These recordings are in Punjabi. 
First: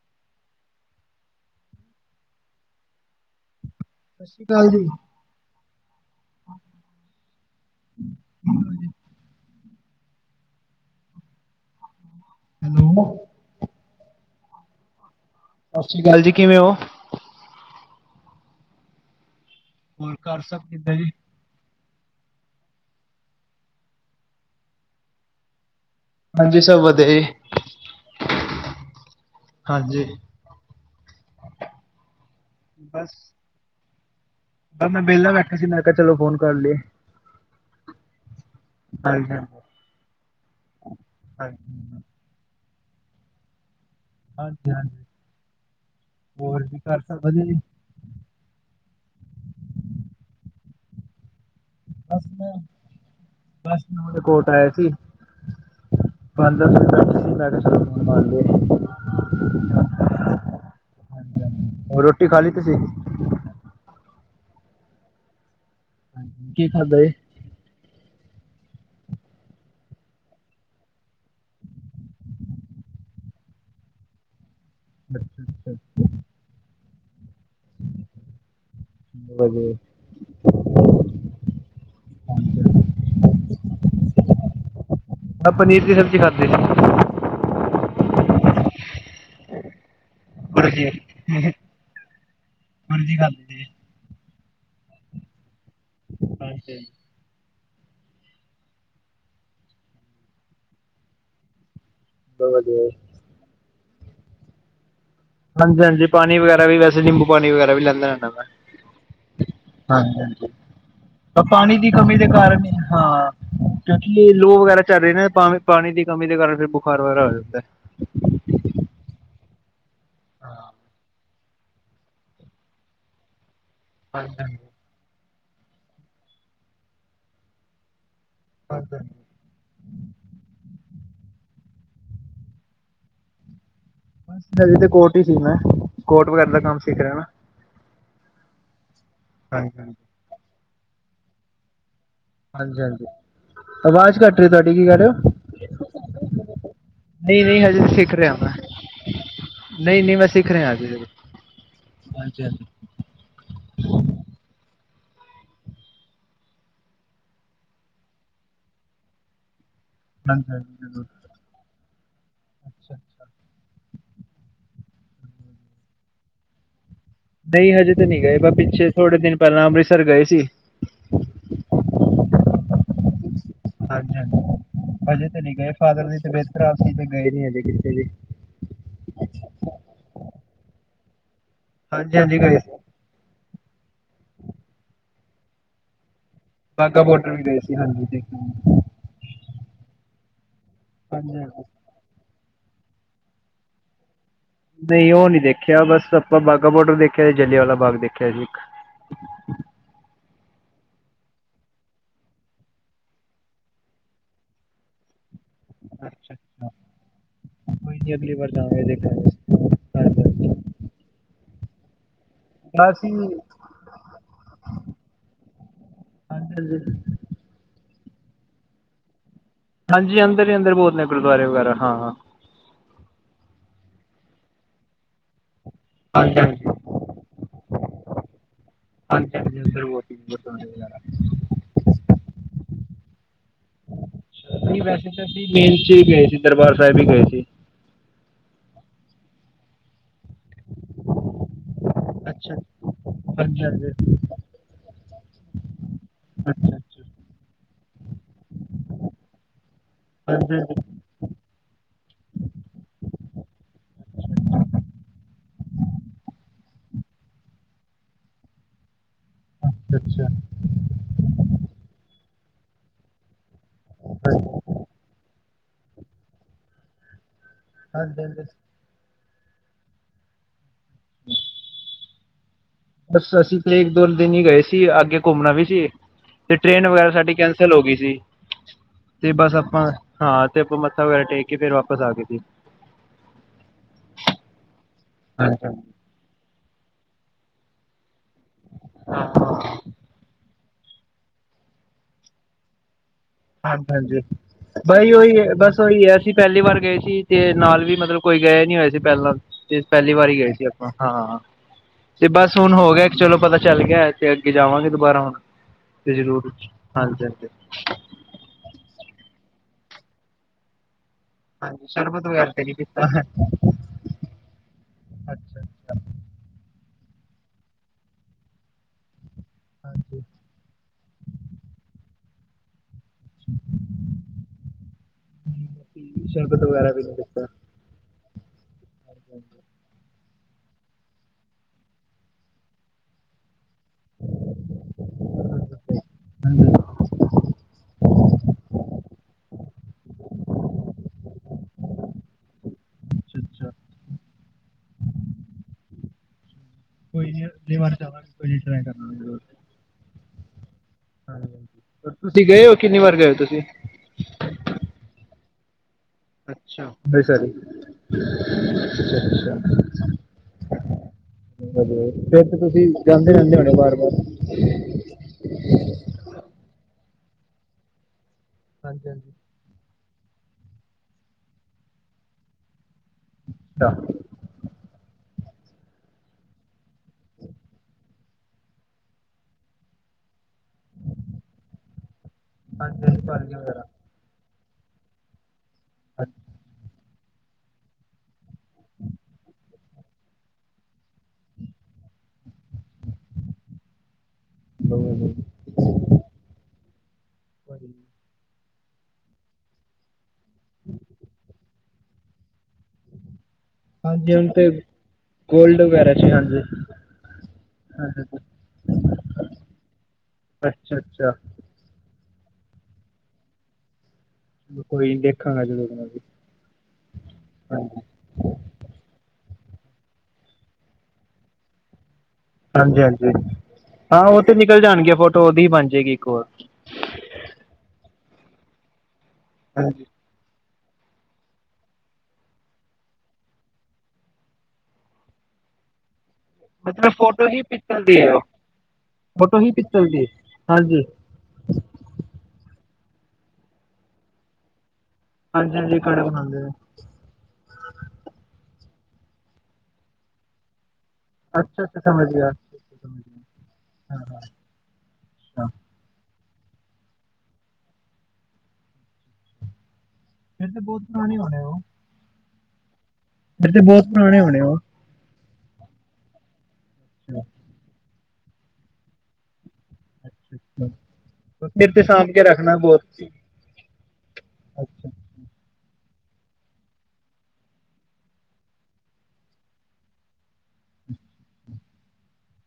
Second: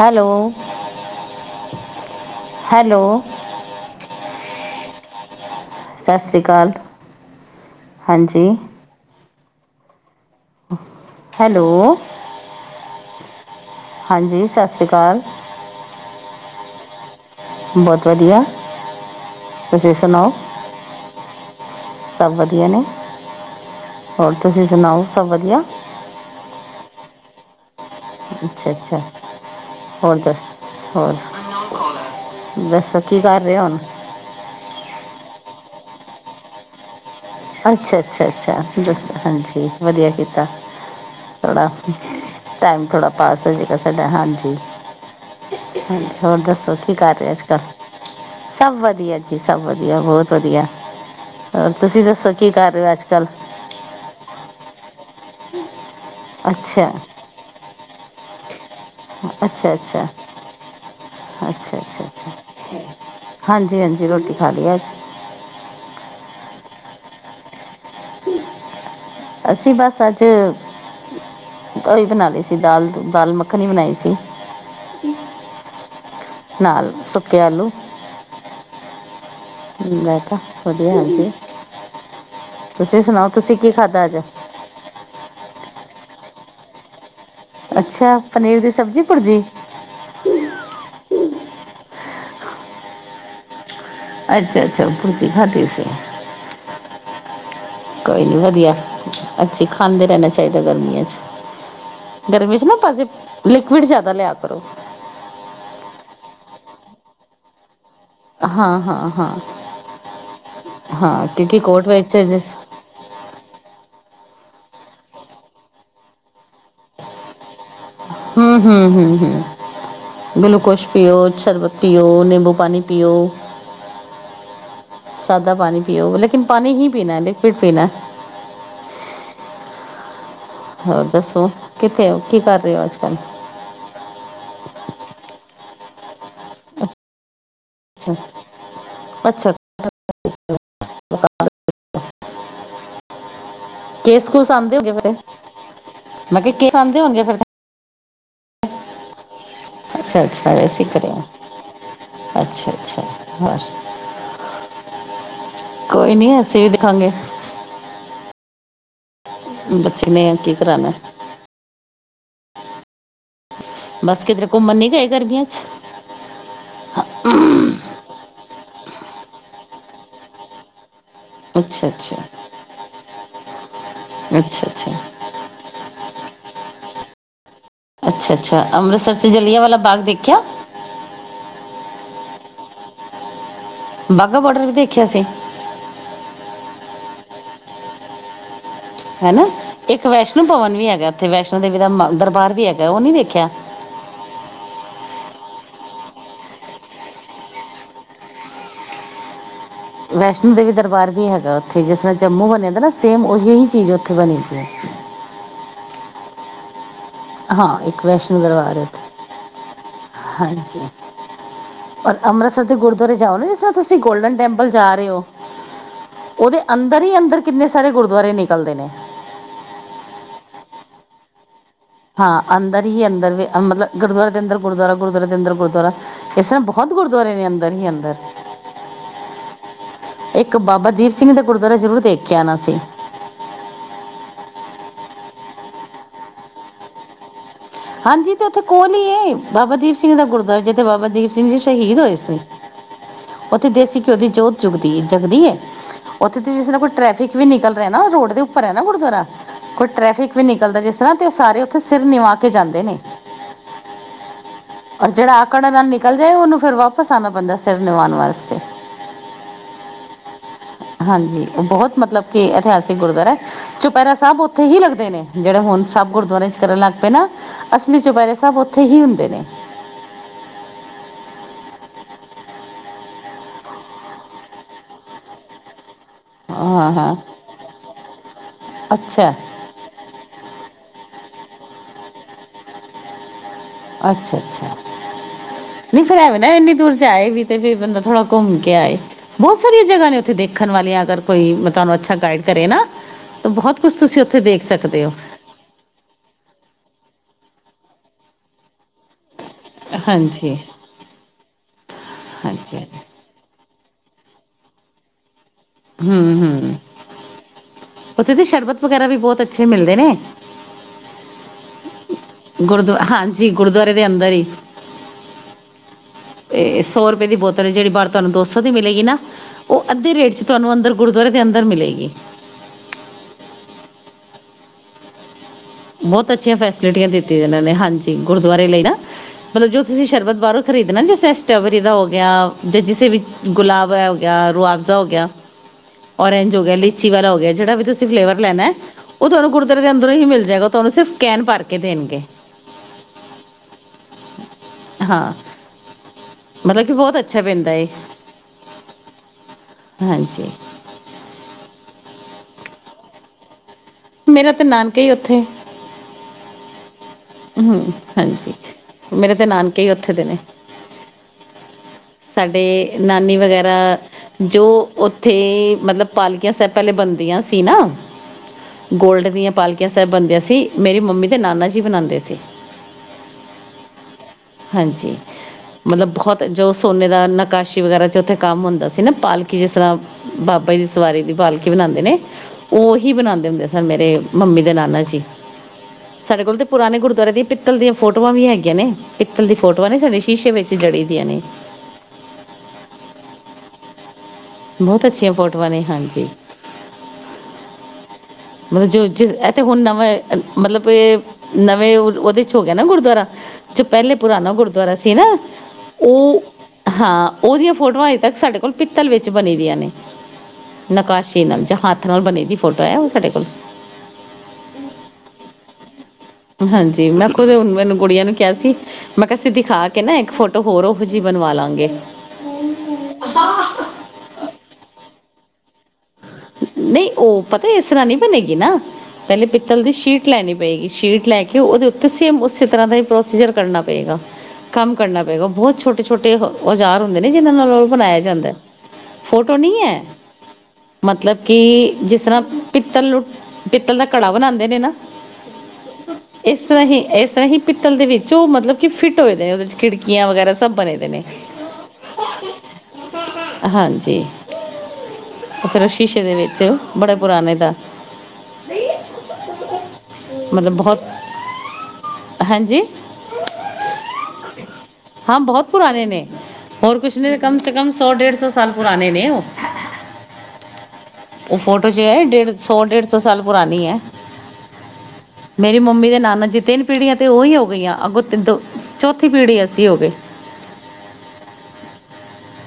ਹੈਲੋ ਹੈਲੋ ਸਤਿ੍ ਸ਼੍ਰੀ ਅਕਾਲ ਜੀ ਸਤਿ ਸ੍ਰੀ ਅਕਾਲ ਹਾਂਜੀ ਹੈਲੋ ਹੈਲੋ ਹਾਂਜੀ ਸਤਿ ਸ੍ਰੀ ਅਕਾਲ ਸਤਿ ਸ੍ਰੀ ਅਕਾਲ ਜੀ ਕਿਵੇਂ ਹੋ ਬਹੁਤ ਵਧੀਆ ਤੁਸੀਂ ਹੋਰ ਸੁਣਾਓ ਘਰ ਸਭ ਕਿੱਦਾਂ ਜੀ ਸਭ ਵਧੀਆ ਨੇ ਹੋਰ ਤੁਸੀਂ ਸੁਣਾਓ ਸਭ ਵਧੀਆ ਹਾਂਜੀ ਸਭ ਵਧੀਆ ਜੀ ਅੱਛਾ ਅੱਛਾ ਹਾਂਜੀ, ਹੋਰ ਦ ਹੋਰ ਦੱਸੋ ਬਸ ਕੀ ਕਰ ਰਹੇ ਹੁਣ ਬਸ ਮੈਂ ਵਿਹਲਾ ਮੈਂ ਬੈਠਾ ਕਿਹਾ ਚਲੋ ਫੋਨ ਕਰ ਲਏ ਅੱਛਾ ਅੱਛਾ ਅੱਛਾ ਦੱਸ ਹਾਂਜੀ ਵਧੀਆ ਕੀਤਾ ਥੋੜ੍ਹਾ ਹਾਂਜੀ ਟਾਈਮ ਥੜਾ ਪਾਸ ਹੋ ਜਾ ਸਾਡਾ ਹਾਂਜੀ ਹਾਂਜੀ ਹੋਰ ਦੱਸੋ ਜੀ ਕੀ ਘਰ ਕਰ ਸਭ ਰਹੇ ਅੱਜ ਵਧੀਆ ਜੀ? ਕੱਲ੍ਹ ਸਭ ਵਧੀਆ ਜੀ ਸਭ ਵਧੀਆ ਬਹੁਤ ਵਧੀਆ ਤੁਸੀਂ ਦੱਸੋ ਬਸ ਕੀ ਕਰ ਰਹੇ ਹੋ ਅੱਜ ਕੱਲ ਬਸ ਮ ਕੋਟ ਹੈ ਸੀ ਅੱਛਾ [inaudible] [inaudible] ਅੱਛਾ ਅੱਛਾ ਹਾਂਜੀ ਹਾਂਜੀ, ਅੱਛਾ ਹੋਰ ਅੱਛਾ ਰੋਟੀ ਅੱਛਾ ਖਾ ਲਈ ਤੁਸੀਂ? ਹਾਂਜੀ ਹਾਂਜੀ ਰੋਟੀ ਖਾ ਦੀਆਂ ਸੀ ਹਾਂਜੀ ਕੀ ਖਾਧਾ ਜ ਅਸੀਂ ਬਸ ਅੱਜ ਉਹੀ ਬਣਾ ਲਈ ਸੀ ਦਾਲ ਦਾਲ ਮੱਖਣੀ ਵੀ ਬਣਾਈ ਸੀ ਅੱਛਾ ਅੱਛਾ ਅੱਛਾ ਕੇਲੂ ਵਧੀਆ। ਮੈਂ ਕਿਹਾ ਵਧੀਆ ਹਾਂਜੀ ਹਾਂਜੀ ਹਾਂਜੀ ਤੁਸੀਂ ਸੁਣਾਓ ਤੁਸੀਂ ਕੀ ਖਾਧਾ ਅੱਜ ਕੀ ਸਬਜ਼ੀ ਖਾਧੀ ਸੀ। ਅੱਛਾ ਪਨੀਰ ਦੀ ਸਬਜ਼ੀ ਭੁਰਜੀ। ਭੁਰਜੀ -ਭੁਰਜੀ ਖਾਧੀ ਸੀ। ਅੱਛਾ -ਅੱਛਾ ਭੁਰਜੀ ਖਾਦੀ ਸੀ। ਹਾਂਜੀ। ਕੋਈ ਨਹੀਂ ਵਧੀਆ ਅੱਛੀ ਖਾਂਦੇ ਰਹਿਣਾ ਚਾਹੀਦਾ ਗਰਮੀਆਂ ਚ ਬਹੁਤ ਗਰਮੀ ਚ ਨਾ ਵਧੀਆ ਭਾਜੀ ਲਿਕੁਅਡ ਜ਼ਿਆਦਾ ਲਿਆ ਕਰੋ। ਹਾਂਜੀ -ਹਾਂਜੀ ਪਾਣੀ ਵਗੈਰਾ ਵੀ ਵੈਸੇ ਨਿੰਬੂ ਪਾਣੀ ਵਗੈਰਾ ਵੀ ਲੈਂਦਾ। ਹਾਂ ਹਾਂ ਹਾਂ ਹਾਂਜੀ- ਹਾਂਜੀ ਹਾਂ ਕਿਉਂਕਿ ਪਾਣੀ ਕੋਟ ਦੀ ਕਮੀ ਵਿੱਚ ਦੇ ਜਿਸ ਕਾਰਨ ਹੀ ਹਾਂ। ਲੋਹ ਵਗੈਰਾ ਚੱਲ ਰਹੀ ਨੇ ਪਾ ਪਾਣੀ ਦੀ ਕਮੀ ਦੇ ਕਾਰਨ ਫਿਰ ਬੁਖਾਰ ਵਗੈਰਾ ਹੋ ਜਾਂਦਾ। ਹੂੰ, ਹੂੰ, ਹੂੰ, ਹੂੰ। ਹਾਂ ਗੁਲੂਕੋਸ ਪੀਓ ਸ਼ਰਬਤ ਪੀਓ, ਨਿੰਬੂ ਪਾਣੀ ਪੀਓ ਅੱਛਾ। ਸਾਦਾ ਪਾਣੀ ਪੀਓ ਲੇਕਿਨ ਪਾਣੀ ਹੀ ਪੀਣਾ ਲਿਕਵਿਡ ਪੀਣਾ। [inaudible] ਹੋਰ ਦੱਸੋ ਕਿੱਥੇ ਓ ਕੀ ਕਰ ਰਹੇ ਹੋ ਅੱਜ- ਕੱਲ ਬਸ ਨਦੀ ਤੇ ਕੋਟ ਹੀ ਸੀ ਮੈਂ ਕੋਟ ਵਗੈਰਾ ਦਾ ਕੰਮ ਸਿੱਖ ਰਿਹਾ ਨਾ। ਅੱਛਾ। ਅੱਛਾ। ਹਾਂਜੀ ਹਾਂਜੀ [unintelligible] ਹਾਂਜੀ -ਹਾਂਜੀ। ਆਵਾਜ਼ ਕੇਸ ਘੱਟ ਰਹੀ ਕੂਸ ਤੁਹਾਡੀ ਆਂਦੇ ਕੀ ਹੋਗੇ ਕਹਿ ਰਹੇ ਫਿਰ, ਹੋ ਮੈਂ ਕਿਹਾ ਕੇਸ ਆਂਦੇ ਹੋਣਗੇ ਫਿਰ। ਟੁਰਿਆ ਆਂਦਾ। ਅੱਛਾ -ਅੱਛਾ ਅਜੇ ਸਿੱਖ ਰਿਹਾਂ, ਹਾਂਜੀ ਹਾਂਜੀ ਅੱਛਾ- ਅੱਛਾ ਹੋਰ ਕੋਈ ਨੀ ਅਸੀਂ ਵੀ ਦਿਖਾਂਗੇ। ਬੱਚੇ ਨੇ ਕੀ ਹਾਂਜੀ ਕਰਾਣਾ ਜ਼ਰੂਰ ਅੱਛਾ- ਅੱਛਾ। ਬਸ ਕਿਧਰ ਘੁੰਮਣ ਨੀ ਗਏ ਗਰਮੀਆਂ ਚ ਨਹੀਂ ਹਜੇ ਤਾਂ ਨਹੀਂ ਗਏ ਬਾ ਪਿੱਛੇ ਥੋੜੇ ਦਿਨ ਪਹਿਲਾਂ ਅੰਮ੍ਰਿਤਸਰ ਗਏ ਸੀ। ਅੱਛਾ -ਅੱਛਾ। ਹਾਂਜੀ -ਹਾਂਜੀ ਅੱਛਾ ਅੱਛਾ ਹਜੇ ਤੇ ਨਹੀਂ ਗਏ, ਫਾਦਰ ਦੀ ਤਬੀਅਤ ਅਸੀ ਤੇ ਗਏ ਨੀ ਹਜੇ। ਕਿਤੇ ਵੀ ਅੱਛਾ -ਅੱਛਾ ਅੰਮ੍ਰਿਤਸਰ ਚ ਜਲ੍ਹਿਆਂ ਵਾਲਾ ਬਾਗ ਦੇਖਿਆ। ਹਾਂਜੀ -ਹਾਂਜੀ ਮੈਂ ਦੇਖਿਆ। ਬਾਘਾ ਬਾਰਡਰ ਵੀ ਦੇਖਿਆ ਸੀ। ਬਾਗਾ ਬੋਡਰ ਵੀ ਗਏ ਸੀ ਹਾਂਜੀ ਦੇਖ [inaudible] ਹਨਾ [inaudible] ਇੱਕ ਵੈਸ਼ਨੋ ਭਵਨ ਵੀ ਹੈਗਾ ਉੱਥੇ ਹਾਂਜੀ ਵੈਸ਼ਨੋ ਹਾਂਜੀ ਦੇਵੀ ਦਾ ਦਰਬਾਰ ਵੀ ਹੇਗਾ ਉਹ ਨਹੀਂ ਵੇਖਿਆ [inaudible] ਨਹੀਂ ਉਹ ਨੀ ਦੇਖਿਆ ਬਸ ਆਪਾਂ ਬਾਘਾ ਬੋਡਰ ਦੇਖਿਆ ਜਲਿਆਂਵਾਲਾ ਬਾਗ ਦੇਖਿਆ ਜੀ ਇੱਕ ਵੈਸ਼ਨੋ ਦੇਵੀ ਦਰਬਾਰ ਵੀ ਹੈਗਾ ਉੱਥੇ ਜਿਸ ਤਰਾਂ ਜੰਮੂ ਬਣਿਆ ਦਾ ਨਾ ਸੇਮ ਉਹੀ ਹੀ ਚੀਜ਼ ਉੱਥੇ ਬਣੀ ਦੀ ਏ। ਅੱਛਾ ਅੱਛਾ ਹਾਂ ਕੋਈ ਇੱਕ ਨਹੀਂ ਅਗਲੀ ਵੈਸ਼ਨੋ ਵਾਰ ਦਰਬਾਰ ਜਾਵਾਂਗੇ ਉੱਥੇ ਦੇਖਾਂਗੇ ਹਾਂਜੀ [inaudible] [inaudible] ਅੰਮ੍ਰਿਤਸਰ ਦੇ ਹਾਂਜੀ ਅਸੀਂ ਗੁਰਦੁਆਰੇ ਜਾਓ ਨਾ ਜਿਸ ਤਰ੍ਹਾਂ ਤੁਸੀਂ ਗੋਲਡਨ ਟੈਂਪਲ ਜਾ ਰਹੇ ਹੋ ਹਾਂਜੀ ਉਹਦੇ ਅੰਦਰ ਹਾਂਜੀ ਹੀ ਅੰਦਰ ਕਿੰਨੇ ਸਾਰੇ ਗੁਰ ਦੁਆਰੇ ਨਿਕਲਦੇ ਨੇ। [inaudible] ਹਾਂਜੀ ਅੰਦਰ ਹੀ ਅੰਦਰ ਬਹੁਤ ਨੇ ਗੁਰਦੁਆਰੇ ਵਗੈਰਾ ਹਾਂ ਅੰਦਰ ਅੰਦਰ ਵੀ ਮਤਲਬ ਗੁਰਦੁਆਰੇ ਦੇ ਅੰਦਰ ਗੁਰਦੁਆਰਾ ਗੁਰੁਆਦਰੇ ਅੰਦਰ ਗੁਰੁਆ ਗੁਰਦੁਆਰਾ ਹਾਂਜੀ ਇਸ ਤਰ੍ਹਾਂ ਹਾਂਜੀ ਬਹੁਤ ਗੁਰਦੁਆਰੇ ਨੇ ਅੰਦਰ ਹੀ ਅੰ ਘ [inaudible] ਹਜੀੰ ਵਗ [unintelligible] ਬਾਬਾ ਦੀਪ ਸਿੰਘ ਦਾ ਗੁਰਦੁਆਰਾ ਜ਼ਰੂਰ ਦੇਖ ਕੇ ਆਣਾ ਸੀ ਨਹੀਂ ਵੈਸੇ ਤਾਂ ਮੇਨ'ਚ ਗਏ ਸੀ ਦਰਬਾਰ ਸਾਹਿਬ ਹੀ ਗਏ ਸੀ। ਹਾਂਜੀ ਤੇ ਉੱਥੇ ਕੋਲ ਈ ਏ ਬਾਬਾ ਦੀਪ ਸਿੰਘ ਦਾ ਗੁਰਦਵਆਰਾ ਤੇ ਬਾਬਾ ਦੀਪ ਸਿੰਘ ਜੀ ਸ਼ਹੀਦ ਹੋਏ ਸੀ ਅੱਛਾ ਹਾਂਜੀ ਉੱਥੇ ਹਾਂਜੀ ਦੇਸੀ ਘਿਓ ਦੀ ਅੱਛਾ ਜੋਤ ਜੁਗਦੀ ਜਗਦੀ ਏ। [inaudible] ਉੱਥੇ ਤੇ ਜਿਸ ਅੱਛਾ ਨਾਲ ਕੋਈ ਟ੍ਰੈਫਿਕ ਵੀ ਨਿਕਲ ਨਾ ਰੋਡ ਦੇ ਉੱਪਰ ਹੈ ਨਾ ਗੁਰਦੁਆਰਾ [inaudible] ਕੋਈ ਟ੍ਰੈਫਿਕ ਵੀ ਹਾਂਜੀ ਨਿਕਲਦਾ ਜਿਸ ਹਾਂਜੀ ਤਰ੍ਹਾਂ ਤੇ ਉਹ ਸਾਰੇ ਤੇਸਿਰ ਨਿਵਾ ਜਾਂਦੇ ਨੇ ਔਰ ਜਿਹੜਾ ਆਕੜ ਨਾਲ ਨਿਕਲ ਜਾਏ ਉਹਨੂੰ ਫਿਰ ਵਾਪਿਸ ਆਉਣਾ ਪੈਂਦਾ ਸਿਰ ਨਿਵਾਾਉਣ ਵਾਸਤੇ [inaudible] ਅੱਛਾ -ਅੱਛਾ ਕੀ ਇਤਿਹਾਸਿਕ ਗੁਰਦੁਆਰਾ [inaudible] ਚੁਪਹਿਰਾ ਸਾਹਿਬ ਉੱਥੇ ਹੀ ਲੱਗਦੇ ਨੇ। ਜਿਹੜੇ ਹੁ ਸਭ ਗੁਰਦੁਆਰੇ 'ਚ ਕਰਨ ਲੱਗ ਪਏ ਨਾ। ਅਸਲੀ ਹਾਂਜੀ ਚੁਪਹਿਰੇ ਹਾਂਜੀ ਸਾਹਿਬ ਉੱਥੇ ਹੀ ਹੁੰਦੇ ਨੇ। [inaudible] ਬਸ ਅਸੀਂ ਤੇ ਇੱਕ ਦੋ ਦਿਨ ਹੀ ਗਏ ਸੀ ਅੱਗੇ ਘੁੰਮਣਾ ਵੀ ਸੀ। ਤੇ ਟ੍ਰੇਨ ਹਾਂ ਵਗੈਰਾ ਹਾਂ ਸਾਡੀ ਕੈਂਸਲ ਹੋ ਗਈ ਸੀ ਤੇ ਅੱਛਾ। ਬਸ ਆਪਾਂ ਹਾਂ ਤੇ ਆਪਾਂ ਮੱਥਾ ਵਗੈਰਾ ਟੇਕ ਕਿ ਫੇਰ ਵਾਪਸ ਆ ਗਏ ਸੀ। ਅੱਛਾ -ਅੱਛਾ ਹਾਂਜੀ ਨਈ ਫਿਰ ਐਂਵੇ ਨੀ। ਦੂਰ ਜਾਏ ਵੀ ਤੇ ਫ਼ਿਰ ਬੰਦਾ ਥੋੜਾ ਘੁੰਮ ਕੇ ਆਏ ਬਹੁਤ ਸਾਰੀਆਂ ਜਗਾ ਨੇ ਉੱਥੇ ਦੇ ਸਿੱਖਣ ਵਾਲੀਆਂ ਅਗਰ ਕੋਈ ਤੁਹਾਨੂੰ ਅੱਛਾ ਗਾਈਡ ਕਰੇ ਨਾ ਤਾਂ ਬਹੁਤ ਕੁਝ ਹਾਂਜੀ-ਹਾਂਜੀ, ਤੁਸੀਂ ਉੱਥੇ ਦੇਖ ਸਕਦੇ ਹੋ ਬਹੀ ਉਹੀ ਹੈ ਬਸ ਉਹੀ ਹੈ ਅਸੀਂ ਪਹਿਲੀ ਵਾਰ ਗਏ ਸੀ ਤੇ ਨਾਲ ਵੀ ਮਤਲਬ ਕੋਈ ਗਏ ਨੀ ਹੋਆ ਸੀ ਪਹਿਲਾਂ। ਤੇ ਪਹਿਲੀ ਵਾਰੀ ਗਏ ਹਾਂਜੀ ਸੀ ਆਪਾਂ। ਹਾਂ, ਤੇ ਬਸ ਹੁਣ ਹਾਂਜੀ ਹੋ ਗਿਆ ਚਲੋ ਪਤਾ ਚੱਲ ਗਿਆ ਤੇ ਅੱਗੇ ਜਾਵਾਂਗੇ ਦੁਬਾਰਾ ਹੁਣ। ਤੇ ਹੂੰ ਜ਼ਰੂਰ, ਹਾਂਜੀ-ਹਾਂਜੀ। ਉਥੇ ਦੇ ਸ਼ਰਬਤ ਵਗੈਰਾ ਵੀ ਬਹੁਤ ਅੱਛੇ ਮਿਲਦੇ ਨੇ। ਹਾਂਜੀ। ਸ਼ਰਬਤ ਵਗੈਰਾ ਤੇ ਨੀ ਗੁਰਦੁਆਰ ਪੀਤਾ ਹੈ ਹਾਂਜੀ ਗੁਰਦੁਆਰੇ ਦੇ ਅੰਦਰ ਹੀ। ਅੱਛਾ ਅੱਛਾ ਤੇ ਸੌ ਰੁਪਏ ਦੀ ਬੋਤਲ ਏ ਜਿਹੜੀ ਬਾਹਦ ਤੁਹਾਨੂੰ ਦੋ ਸੌ ਦੀ ਮਿਲੇਗੀ ਨਾ। ਉ ਅੱਧੇ ਹਾਂਜੀ ਰੇਟ 'ਚ ਤੁਹਾਨੂੰ ਅੰਦਰ ਗੁਰਦੁਆਰੇ ਦੇ ਅੰਦਰ ਮਿਲੇਗੀ। ਬਹੁਤ ਅੱਛੀਆਂ ਸ਼ਰਬਤ ਵਗੈਰਾ ਵੀ ਫੈਸਿਲਿਟੀਆਂ ਨਹੀਂ ਦਿੱਤੀਆਂ ਜੇ ਦਿੱਤਾ ਉਹਨਾ ਨੇ ਹਾਂਜੀ। ਗੁਰਦੁਆਰੇ ਲਈ ਨਾ, ਅੱਛਾ ਮਤਲਬ ਜੋ ਤੁਸੀਂ ਸ਼ਰਬਤ ਬਾਹਰੋਂ ਖਰੀਦਣਾ ਜੇ ਸੇਸਟੋਬੇਰੀ ਦਾ ਹੋ ਗਿਆ ਜਾਂ ਜਿਸੇ ਵੀ ਗੁਲਾਬ ਹੋ ਗਿਆ ਰੁਆਵਜ਼ਾ ਹੋ ਗਿਆ, ਓਰੇੰਜ ਹੋ ਗਿਆ, ਲੀਚੀ ਵਾਲਾ ਹੋ ਗਿਆ ਜਿਹੜਾ ਵੀ ਤੁਸੀਂ ਫਲੇਵਰ ਲੈਣਾ ਉਹ ਤੁਹਾਨੂੰ ਗੁਰੂ ਦੁਆਰੇ ਦੇ ਅੰਦਰੋਂ ਹੀ ਮਿਲ ਜਾਏਗਾ। ਕੈਣ ਭਰ ਕੇ ਦੇਣਗੇ, ਅੱਛਾ ਹਾਂ। ਮਤਲਬ ਕਿ ਬਹੁਤ ਕੋਈ ਅੱਛਾ ਜੀ, ਪੈਂਦਾ ਅਗਲੀ ਏ ਵਾਰ ਜਾਵਾਗੇ ਕੋਈ ਨ ਟਰਾਈ ਕਰਾਗੇ। ਹਾਂਜੀ ਹਾਂਜੀ, ਤੁਸੀਂ ਗਏ ਹੋ? ਕਿੰਨੀ ਵਾਰ ਗਏ ਹੋ ਤੁਸੀਂ? ਮੇਰਾ ਤੇ ਨਾਨਕੇ ਹੀ ਉੱਥੇ ਅੱਛਾ। ਸਰ ਅੱਛਾ ਹੁੰ, ਹਾਂਜੀ, ਮੇਰੇ ਤੇ ਅੱਛਾ ਨਾਨਕੇ ਉੱਥੇ ਦੇ ਨੇ। ਵਧੀਆ ਫਿਰ ਤੇ ਸਾਡੇ ਤੁਸੀਂ ਜਾਂਦੇ ਨਾਨੀ ਰਹਿੰਦੇ ਹੋਣੇ ਵਗੈਰਾ, ਬਾਰ ਬਾਰ ਹਾਂਜੀ ਜੋ ਉੱਥੇ ਮਤਲਬ ਪਾਲਕੀਆਂ ਸਾਹਿਬ ਪਹਿਲੇ ਬਣਦੀਆਂ ਸੀ ਨਾ। ਹਾਂਜੀ ਗੋਲਡ ਦੀਆਂ ਪਾਲਕੀਆਂ ਬਣਦੀਆਂ ਸੀ। ਮੇਰੀ ਮੰਮੀ ਦੇ ਨਾਨਾ ਜੀ ਬਣਾਦੇ ਸੀ। ਅੱਛਾ। ਹਾਂਜੀ, ਮਤਲਬ ਬਹੁਤ ਜੋ- ਸੋਨੇ ਦਾ ਨਕਾਸ਼ੀ ਵਗੈਰਾ 'ਚ ਉੱਥੇ ਕੰਮ ਹੁੰਦਾ ਸੀ ਨਾ ਪਾਲਕੀ ਜਿਸ ਤਰ੍ਹਾਂ ਬਾਬਾ ਦੀ ਸਵਾਰੀ ਦੀ ਪਾਲਕੀ ਬਣਾਉਂਦੇ ਨੇ, ਉਹੀ ਹਾਂਜੀ ਬਣਾਉਂਦੇ ਪਾਰਟੀ ਹੁੰਦੇ ਸਨ ਮੇਰੇ ਮੰਮੀ ਦੇ ਨਾਨਾ ਜੀ। ਸਾਡੇ ਕੋਲ ਤੇ ਪੁਰਾਣੇ ਗੁਰਦੁਆਰੇ ਦੀ ਪਿੱਤਲ ਦੀਆਂ ਫੋਟੋਆਂ ਵੀ ਹੈਗੀਆਂ। ਪੀਤਲ ਦੀ ਫੋਟੋਆਂ ਨੀ ਸਾਡੇ ਸ਼ੀਸ਼ੇ ਵਿੱਚ ਜੜੀ ਦੀਆਂ ਨੇ। ਬਹੁਤ ਅੱਛੀਆਂ ਵਗੈਰਾ ਫੋਟੋਆਂ ਨੇ, ਹਾਂਜੀ। ਬਾਈ ਮਤਲਬ ਜੋ ਜਿਸ ਇਹ ਤੇ ਹੁਣ ਨਵਾਂ ਐ ਮਤਲਬ ਕਿ ਨਵੇਂ ਉਹਦੇ ਚ ਹੋ ਗਿਆ ਨਾ ਗੁਰਦੁਆਰਾ ਜੋ ਪਹਿਲੇ ਹਾਂਜੀ ਹੁਣ ਪੁਰਾਉਣਾ ਤੇ ਗੁਰਦੁਆਰਾ ਸੀ ਨਾ ਗੋਲਡ ਵਗੈਰਾ 'ਚ ਉਹ ਹਾਂਜੀ ਹਾਂ, ਉਹਦੀਆਂ ਫੋਟੋਆਂ ਅਜੇ ਹਾਂਜੀ ਤੱਕ ਸਾਡੇ ਕੋਲ ਪਿੱਤਲ ਵਿੱਚ ਬਣੀ ਦੀਆਂ ਨੇ ਅੱਛਾ ਅੱਛਾ ਨਕਾਸ਼ੀ ਨਾਲ ਨਾਲ ਬਣੀ ਦੀ ਫੋਟੋ ਹੈ। ਸਾਡੇ ਕੋਲ ਕੋਈ ਨੀ ਦੇਖਾਂਗਾ ਜਦੋਂ ਹਨਾ ਜੀ, ਹਾਂਜੀ। ਮੈਂ ਕਿਉਂ ਉਹ ਮੈਨੂੰ ਕੁੜੀਆਂ ਨੂੰ ਕਿਹਾ ਸੀ। ਮੈਂ ਕਿਹਾ ਅਸੀਂ ਦਿਖਾ ਕੇ ਨਾ, ਇੱਕ ਫੋਟੋ ਹੋਰ ਉਹੋ ਜਿਹੀ ਬਣਵਾ ਲਵਾਂਗੇ। ਹਾਂਜੀ- ਹਾਂਜੀ ਹਾਂ, ਉਹ ਤੇ ਨਿਕਲ ਜਾਣਗੀਆਂ ਫੋਟੋ ਫੋਟੋ ਉਹਦੀ ਬਣ ਜਾਏਗੀ। ਇੱਕ ਹੋਰ ਨਹੀਂ ਉਹ ਪਤਾ ਇਸ ਤਰ੍ਹਾਂ ਨੀ। ਬਣੇਗੀ ਨ ਪਹਿਲੇ ਪਿੱਤਲ ਦੀ ਹਾਂਜੀ ਸ਼ੀਟ ਲੈਣੀ ਪਏਗੀ। ਸ਼ੀਟ ਲੈ ਕੇ ਉਹਦੇ ਉੱਤੇ ਸੇਮ ਉਸੇ ਤਰ੍ਹਾਂ ਦਾ ਹੀ ਪ੍ਰੋਸੀਜਰ ਕਰਨਾ ਪਏਗਾ। ਕੰਮ ਕਰਨਾ ਪਏਗਾ। ਬਹੁਤ ਛੋਟੇ- ਛੋਟੇ ਛੋਟੇ ਔਜ਼ਾਰ ਮਤਲਬ ਹੁੰਦੇ ਨੇ ਫੋਟੋ ਜਿਹਨਾਂ ਹੀ ਨਾਲ ਪਿੱਤਲ ਬਣਾਇਆ ਦੀ ਹੈ ਉਹ ਜਾਂਦਾ। ਫੋਟੋ ਹੀ ਨੀ ਹੈ ਪਿੱਤਲ ਦੀ ਹਾਂਜੀ ਮਤਲਬ ਕਿ ਜਿਸ ਤਰ੍ਹਾਂ ਪਿੱਤਲ ਨੂੰ ਪਿੱਤਲ ਦਾ ਘੜਾ ਬਣਾਉਂਦੇ ਨੇ ਨਾ ਹਾਂਜੀ ਹਾਂਜੀ ਕੜਾ ਇਸ ਬਣਾਉਂਦੇ ਨੇ ਤਰ੍ਹਾਂ ਹੀ ਇਸ ਤਰ੍ਹਾਂ ਹੀ ਪਿੱਤਲ ਦੇ ਵਿੱਚ ਉਹ ਮਤਲਬ ਕਿ ਫਿੱਟ ਹੋਏ ਦੇ ਉਹਦੇ 'ਚ ਖਿੜਕੀਆਂ ਵਗੈਰਾ ਸਭ ਬਣੇ ਦੇ ਨੇ। ਅੱਛਾ- ਅੱਛਾ ਸਮਝ ਗਿਆ। ਹਾਂਜੀ। ਉਹ ਫੇਰ ਸ਼ੀਸ਼ੇ ਤੇ ਦੇ ਵਿੱਚ ਬੜਾ ਪੁਰਾਣੇ ਦਾ ਫਿਰ ਤੇ ਬਹੁਤ ਪੁਰਾਣੇ ਹੋ ਰਹੇ ਉਹ ਹਾਂਜੀ। ਫੇਰ ਤੇ ਬਹੁਤ ਪੁਰਾਣੇ ਹੋਣੇ ਉਹ ਹਾਂ, ਬਹੁਤ ਪੁਰਾਣੇ ਨੇ ਹੋਰ ਕੁਛ ਨਹੀਂ ਤੇ ਅੱਛਾ ਕਮ ਸੇ ਕਮ ਸੌ- ਡੇਢ ਸੌ ਡੇਢ ਸੌ ਸਾਲ ਪੁਰਾਣੇ ਨੇ ਉਹ ਅੱਛਾ ਉਹ ਫੋਟੋ ਫਿਰ ਤੇ ਜੇ ਸਾਂਭ ਕੇ ਹੈ ਰੱਖਣਾ ਸੌ- ਬਹੁਤ ਡੇਢ ਸੌ ਸਾਲ ਪੁਰਾਣੀ ਹੈ। ਅੱਛਾ। ਮੇਰੀ ਮੰਮੀ ਦੇ ਨਾਨਾ ਜੀ ਤਿੰਨ ਪੀੜ੍ਹੀਆਂ ਤੇ ਉਹੀ ਹੋ ਗਈਆਂ। ਅੱਗੋਂ ਤਿੰਨ ਦੋ ਚੌਥੀ ਪੀੜ੍ਹੀ ਅਸੀਂ ਹੋ ਗਏ।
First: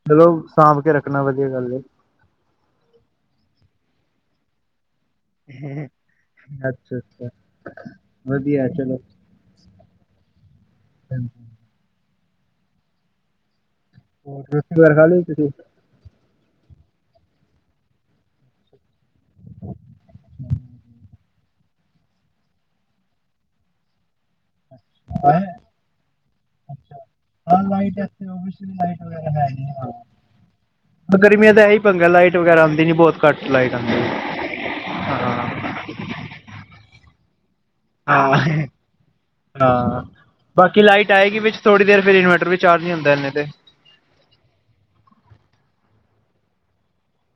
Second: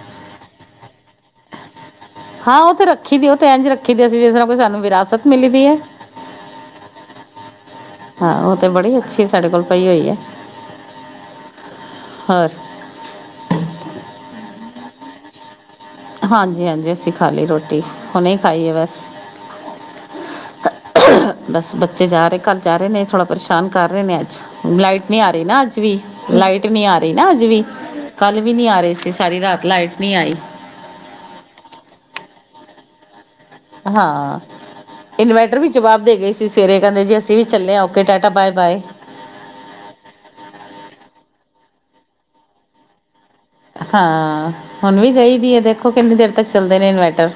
ਚਲੋ, ਸਾਂਭ ਕੇ ਰੱਖਣਾ ਵਧੀਆ ਗੱਲ ਏ। ਹਾਂ ਉਹ ਤੇ ਰੱਖੀ ਦੀ ਉਹ ਤੇ ਇੰਝ ਰੱਖੀ ਦੀ ਅਸੀ ਜਿਸ ਨਾਲ ਕੋਈ ਸਾਨੂੰ ਵਿਰਾਸਤ ਮਿਲੀ ਦੀ ਹੈ ਅੱਛਾ-ਅੱਛਾ, ਹਾਂ ਉਹ ਵਧੀਆ ਤੇ ਚਲੋ। ਬੜੀ ਅੱਛੀ ਸਾਡੇ ਕੋਲ ਪਈ ਹੋਈ ਹੈ। ਹੋਰ ਹੋਰ ਰੋਟੀ ਵਗੈਰਾ ਖਾ ਲਈ ਤੁਸੀਂ ਹਾਂਜੀ-ਹਾਂਜੀ ਅਸੀਂ ਖਾ ਲਈ ਰੋਟੀ ਹੁਣੇ ਖਾਈ ਹੈ ਬਸ ਬਸ ਬੱਚੇ ਜਾ ਰਹੇ ਘਰ ਜਾ ਰਹੇ ਨੇ ਥੋੜ੍ਹਾ ਪਰੇਸ਼ਾਨ ਕਰ ਰਹੇ ਨੇ ਅੱਜ ਲਾਈਟ ਨਹੀਂ ਆ ਹੈਂ? ਰਹੀ ਨਾ ਅੱਜ ਵੀ ਲਾਈਟ ਨਹੀਂ ਅੱਛਾ। ਆ ਰਹੀ ਨਾ ਅੱਜ ਹਾਂ ਵੀ ਲਾਈਟ ਇੱਥੇ ਕੱਲ ਵੀ ਨੀ ਓਬੀਅਸਲੀ ਆ ਰਹੀ ਲਾਈਟ ਸੀ ਵਗੈਰਾ ਸਾਰੀ ਹੈ ਰਾਤ ਨੀ ਹਾਂ। ਲਾਈਟ ਨਹੀਂ ਆਈ ਗਰਮੀਆਂ ਤਾਂ ਇਹੀ ਪੰਗਾ ਲਾਈਟ ਵਗੈਰਾ ਆਉਂਦੀ ਨੀ ਬਹੁਤ ਘੱਟ ਲਾਈਟ ਆਂਦੀ ਏ। ਹਾਂ ਇਨਵਰਟਰ ਵੀ ਜਵਾਬ ਦੇ ਗਏ ਸੀ ਸਵੇਰੇ ਕਹਿੰਦੇ ਜੇ ਹਾਂ-ਹਾਂ ਬਾਕੀ ਲਾਈਟ ਆਏਗੀ ਵਿੱਚ ਥੋੜ੍ਹੀ ਦੇਰ ਫਿਰ ਇਨਵਰਟਰ ਵੀ ਚਾਰਜੀ ਹੁੰਦਾ ਇਨੇ ਤੇ ਹਾਂ ਹੁਣ ਵੀ ਗਈ ਦੀ ਹੈ ਦੇਖੋ ਕਿੰਨੀ ਦੇਰ ਤੱਕ ਚੱਲਦੇ ਨੇ ਇਨਵਰਟਰ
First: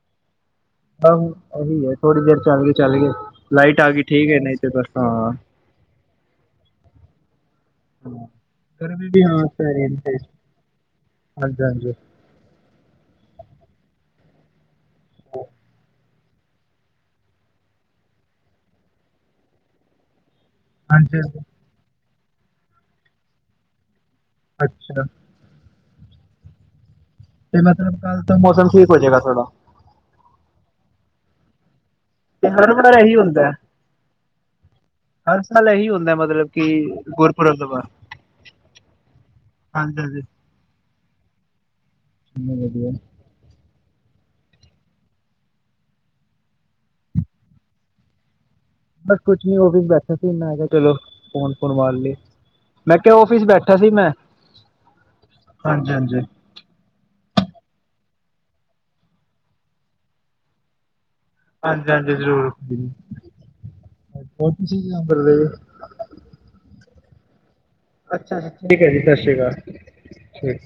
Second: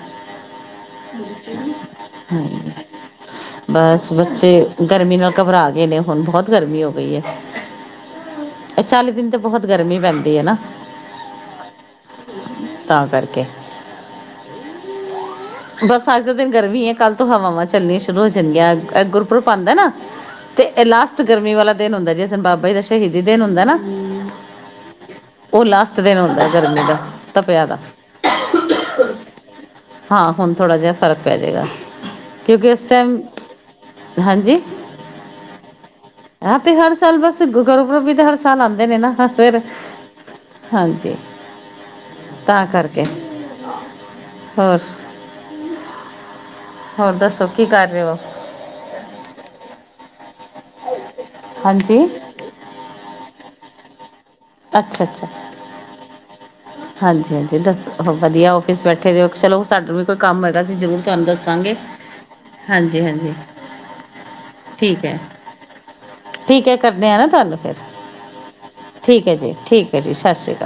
ਆਹੋ ਉਹੀ ਹੈ ਥੋੜ੍ਹੀ ਦੇਰ ਹੂੰ ਚੱਲ ਗਈ ਚੱਲ ਗਈ ਲਾਈਟ ਆ ਗਈ ਬਸ ਠੀਕ ਹੈ ਬੱਚੇ ਨਹੀਂ ਤੇ ਬਸ ਗਰਮੀ ਹਾਂ। ਨਾਲ ਘਬਰਾ ਗਏ ਨੇ ਹੁਣ ਬਹੁਤ ਗਰਮੀ ਹੋ ਗਈ ਹੈ ਇਹ ਗਰਮੀ ਚਾਲੀ ਵੀ ਦਿਨ ਤੇ ਹਾਂ ਬਹੁਤ ਪੈ ਰਹੀ ਗਰਮੀ ਪੈਂਦੀ ਹੈ ਨਾ ਹਾਂਜੀ-ਹਾਂਜੀ। ਤਾਂ ਕਰਕੇ ਹਾਂ ਬਸ ਅੱਜ ਦੇ ਦਿਨ ਗਰਮੀ ਆ ਕੱਲ੍ਹ ਤੋਂ ਹਵਾਵਾਂ ਚਲਣੀਆਂ ਸ਼ੁਰੂ ਹੋ ਜਾਂਦੀਆਂ ਅੱਗ ਗੁਰਪੁਰਬ ਆਉਂਦਾ ਨਾ ਤੇ ਹਾਂਜੀ ਲਾਸਟ ਹਾਂਜੀ। ਗਰਮੀ ਵਾਲਾ ਦਿਨ ਹੁੰਦੈਂ ਜਿਸ ਬਾਬਾ ਜੀ ਦਾ ਸ਼ਹੀਦੀ ਦਿਨ ਹੁੰਦਾ ਨਾ ਅੱਛਾ ਉਹ ਲਾਸਟ ਦਿਨ ਹੁੰਦਾ ਗਰਮੀ ਦਾ ਤੇ ਤਪਿਆ ਦਾ ਮਤਲਬ ਕੱਲ ਤਾਂ ਮੌਸਮ ਠੀਕ ਹੋ ਜਾਏਗਾ ਥੋਡਾ ਹਾਂ ਹੁਣ ਥੋੜਾ ਜਿਹਾ ਫਰਕ ਪੈ ਜਾਏਗਾ ਤੇ ਕਿਉਂਕਿ ਹਰ ਉਸ ਵਾਰ ਇਹੀ ਟਾਈਮ ਹੁੰਦਾ ਹੈ ਹਾਂਜੀ ਹਰ ਸਾਲ ਇਹੀ ਹੁੰਦਾ ਮਤਲਬ ਹੈ ਕਿ ਤੇ ਹਰ ਸਾਲ ਬਸ ਤੋਂ ਬਾਅਦ ਗੁਰਪੁਰਬ ਵੀ ਤੇ ਹਰ ਸਾਲ ਆਉਂਦੇ ਨੇ ਨਾ ਫਿਰ ਹਾਂਜੀ ਹਾਂਜੀ ਹਾਂਜੀ ਚਲੋ ਤਾਂ ਵਧੀਆ ਕਰਕੇ ਹੋਰ ਹੋਰ ਦੱਸੋ ਕੀ ਕਰ ਰਹੇ ਹੋ। ਬਸ ਕੁਛ ਨੀ ਉਂਵੇ ਬੈਠੇ ਕਿਨਾ ਹੈ ਚਲੋ ਫੋਨ ਫੋਨ ਮਾਰ ਹਾਂਜੀ ਲਈ ਮੈਂ ਕਿਹਾ ਉਫਿਸ ਬੈਠ ਬੈਠਾ ਸੀ ਮੈਂ ਅੱਛਾ-ਅੱਛਾ ਹਾਂਜੀ ਹਾਂਜੀ ਹਾਂਜੀ-ਹਾਂਜੀ ਦੱਸੋ ਵਧੀਆ ਔਫਿਸ ਬੈਠੇ ਦੇ ਹੋ ਚਲੋ ਸਾਨੂੰ ਵੀ ਕੋਈ ਕੰਮ ਹੋਏਗਾ ਤੇ ਜ਼ਰੂਰ ਤੁਹਾਨੂੰ ਦੱਸਾਂਗੇ। ਹਾਂਜੀ-ਹਾਂਜੀ ਜ਼ਰੂਰ ਹਾਂਜੀ-ਹਾਂਜੀ ਠੀਕ ਹੈ, ਠੀਕ ਹੈ ਕਰਦੇ ਆ ਨਾ ਤੁਹਾਨੂੰ ਫੇਰ ਅੱਛਾ-ਅੱਛਾ ਠੀਕ ਹੈ ਜੀ ਸਤਿ ਸ਼੍ਰੀ ਠੀਕ ਹੈ ਜੀ ਸਤਿ ਸ਼੍ਰੀ ਅਕਾਲ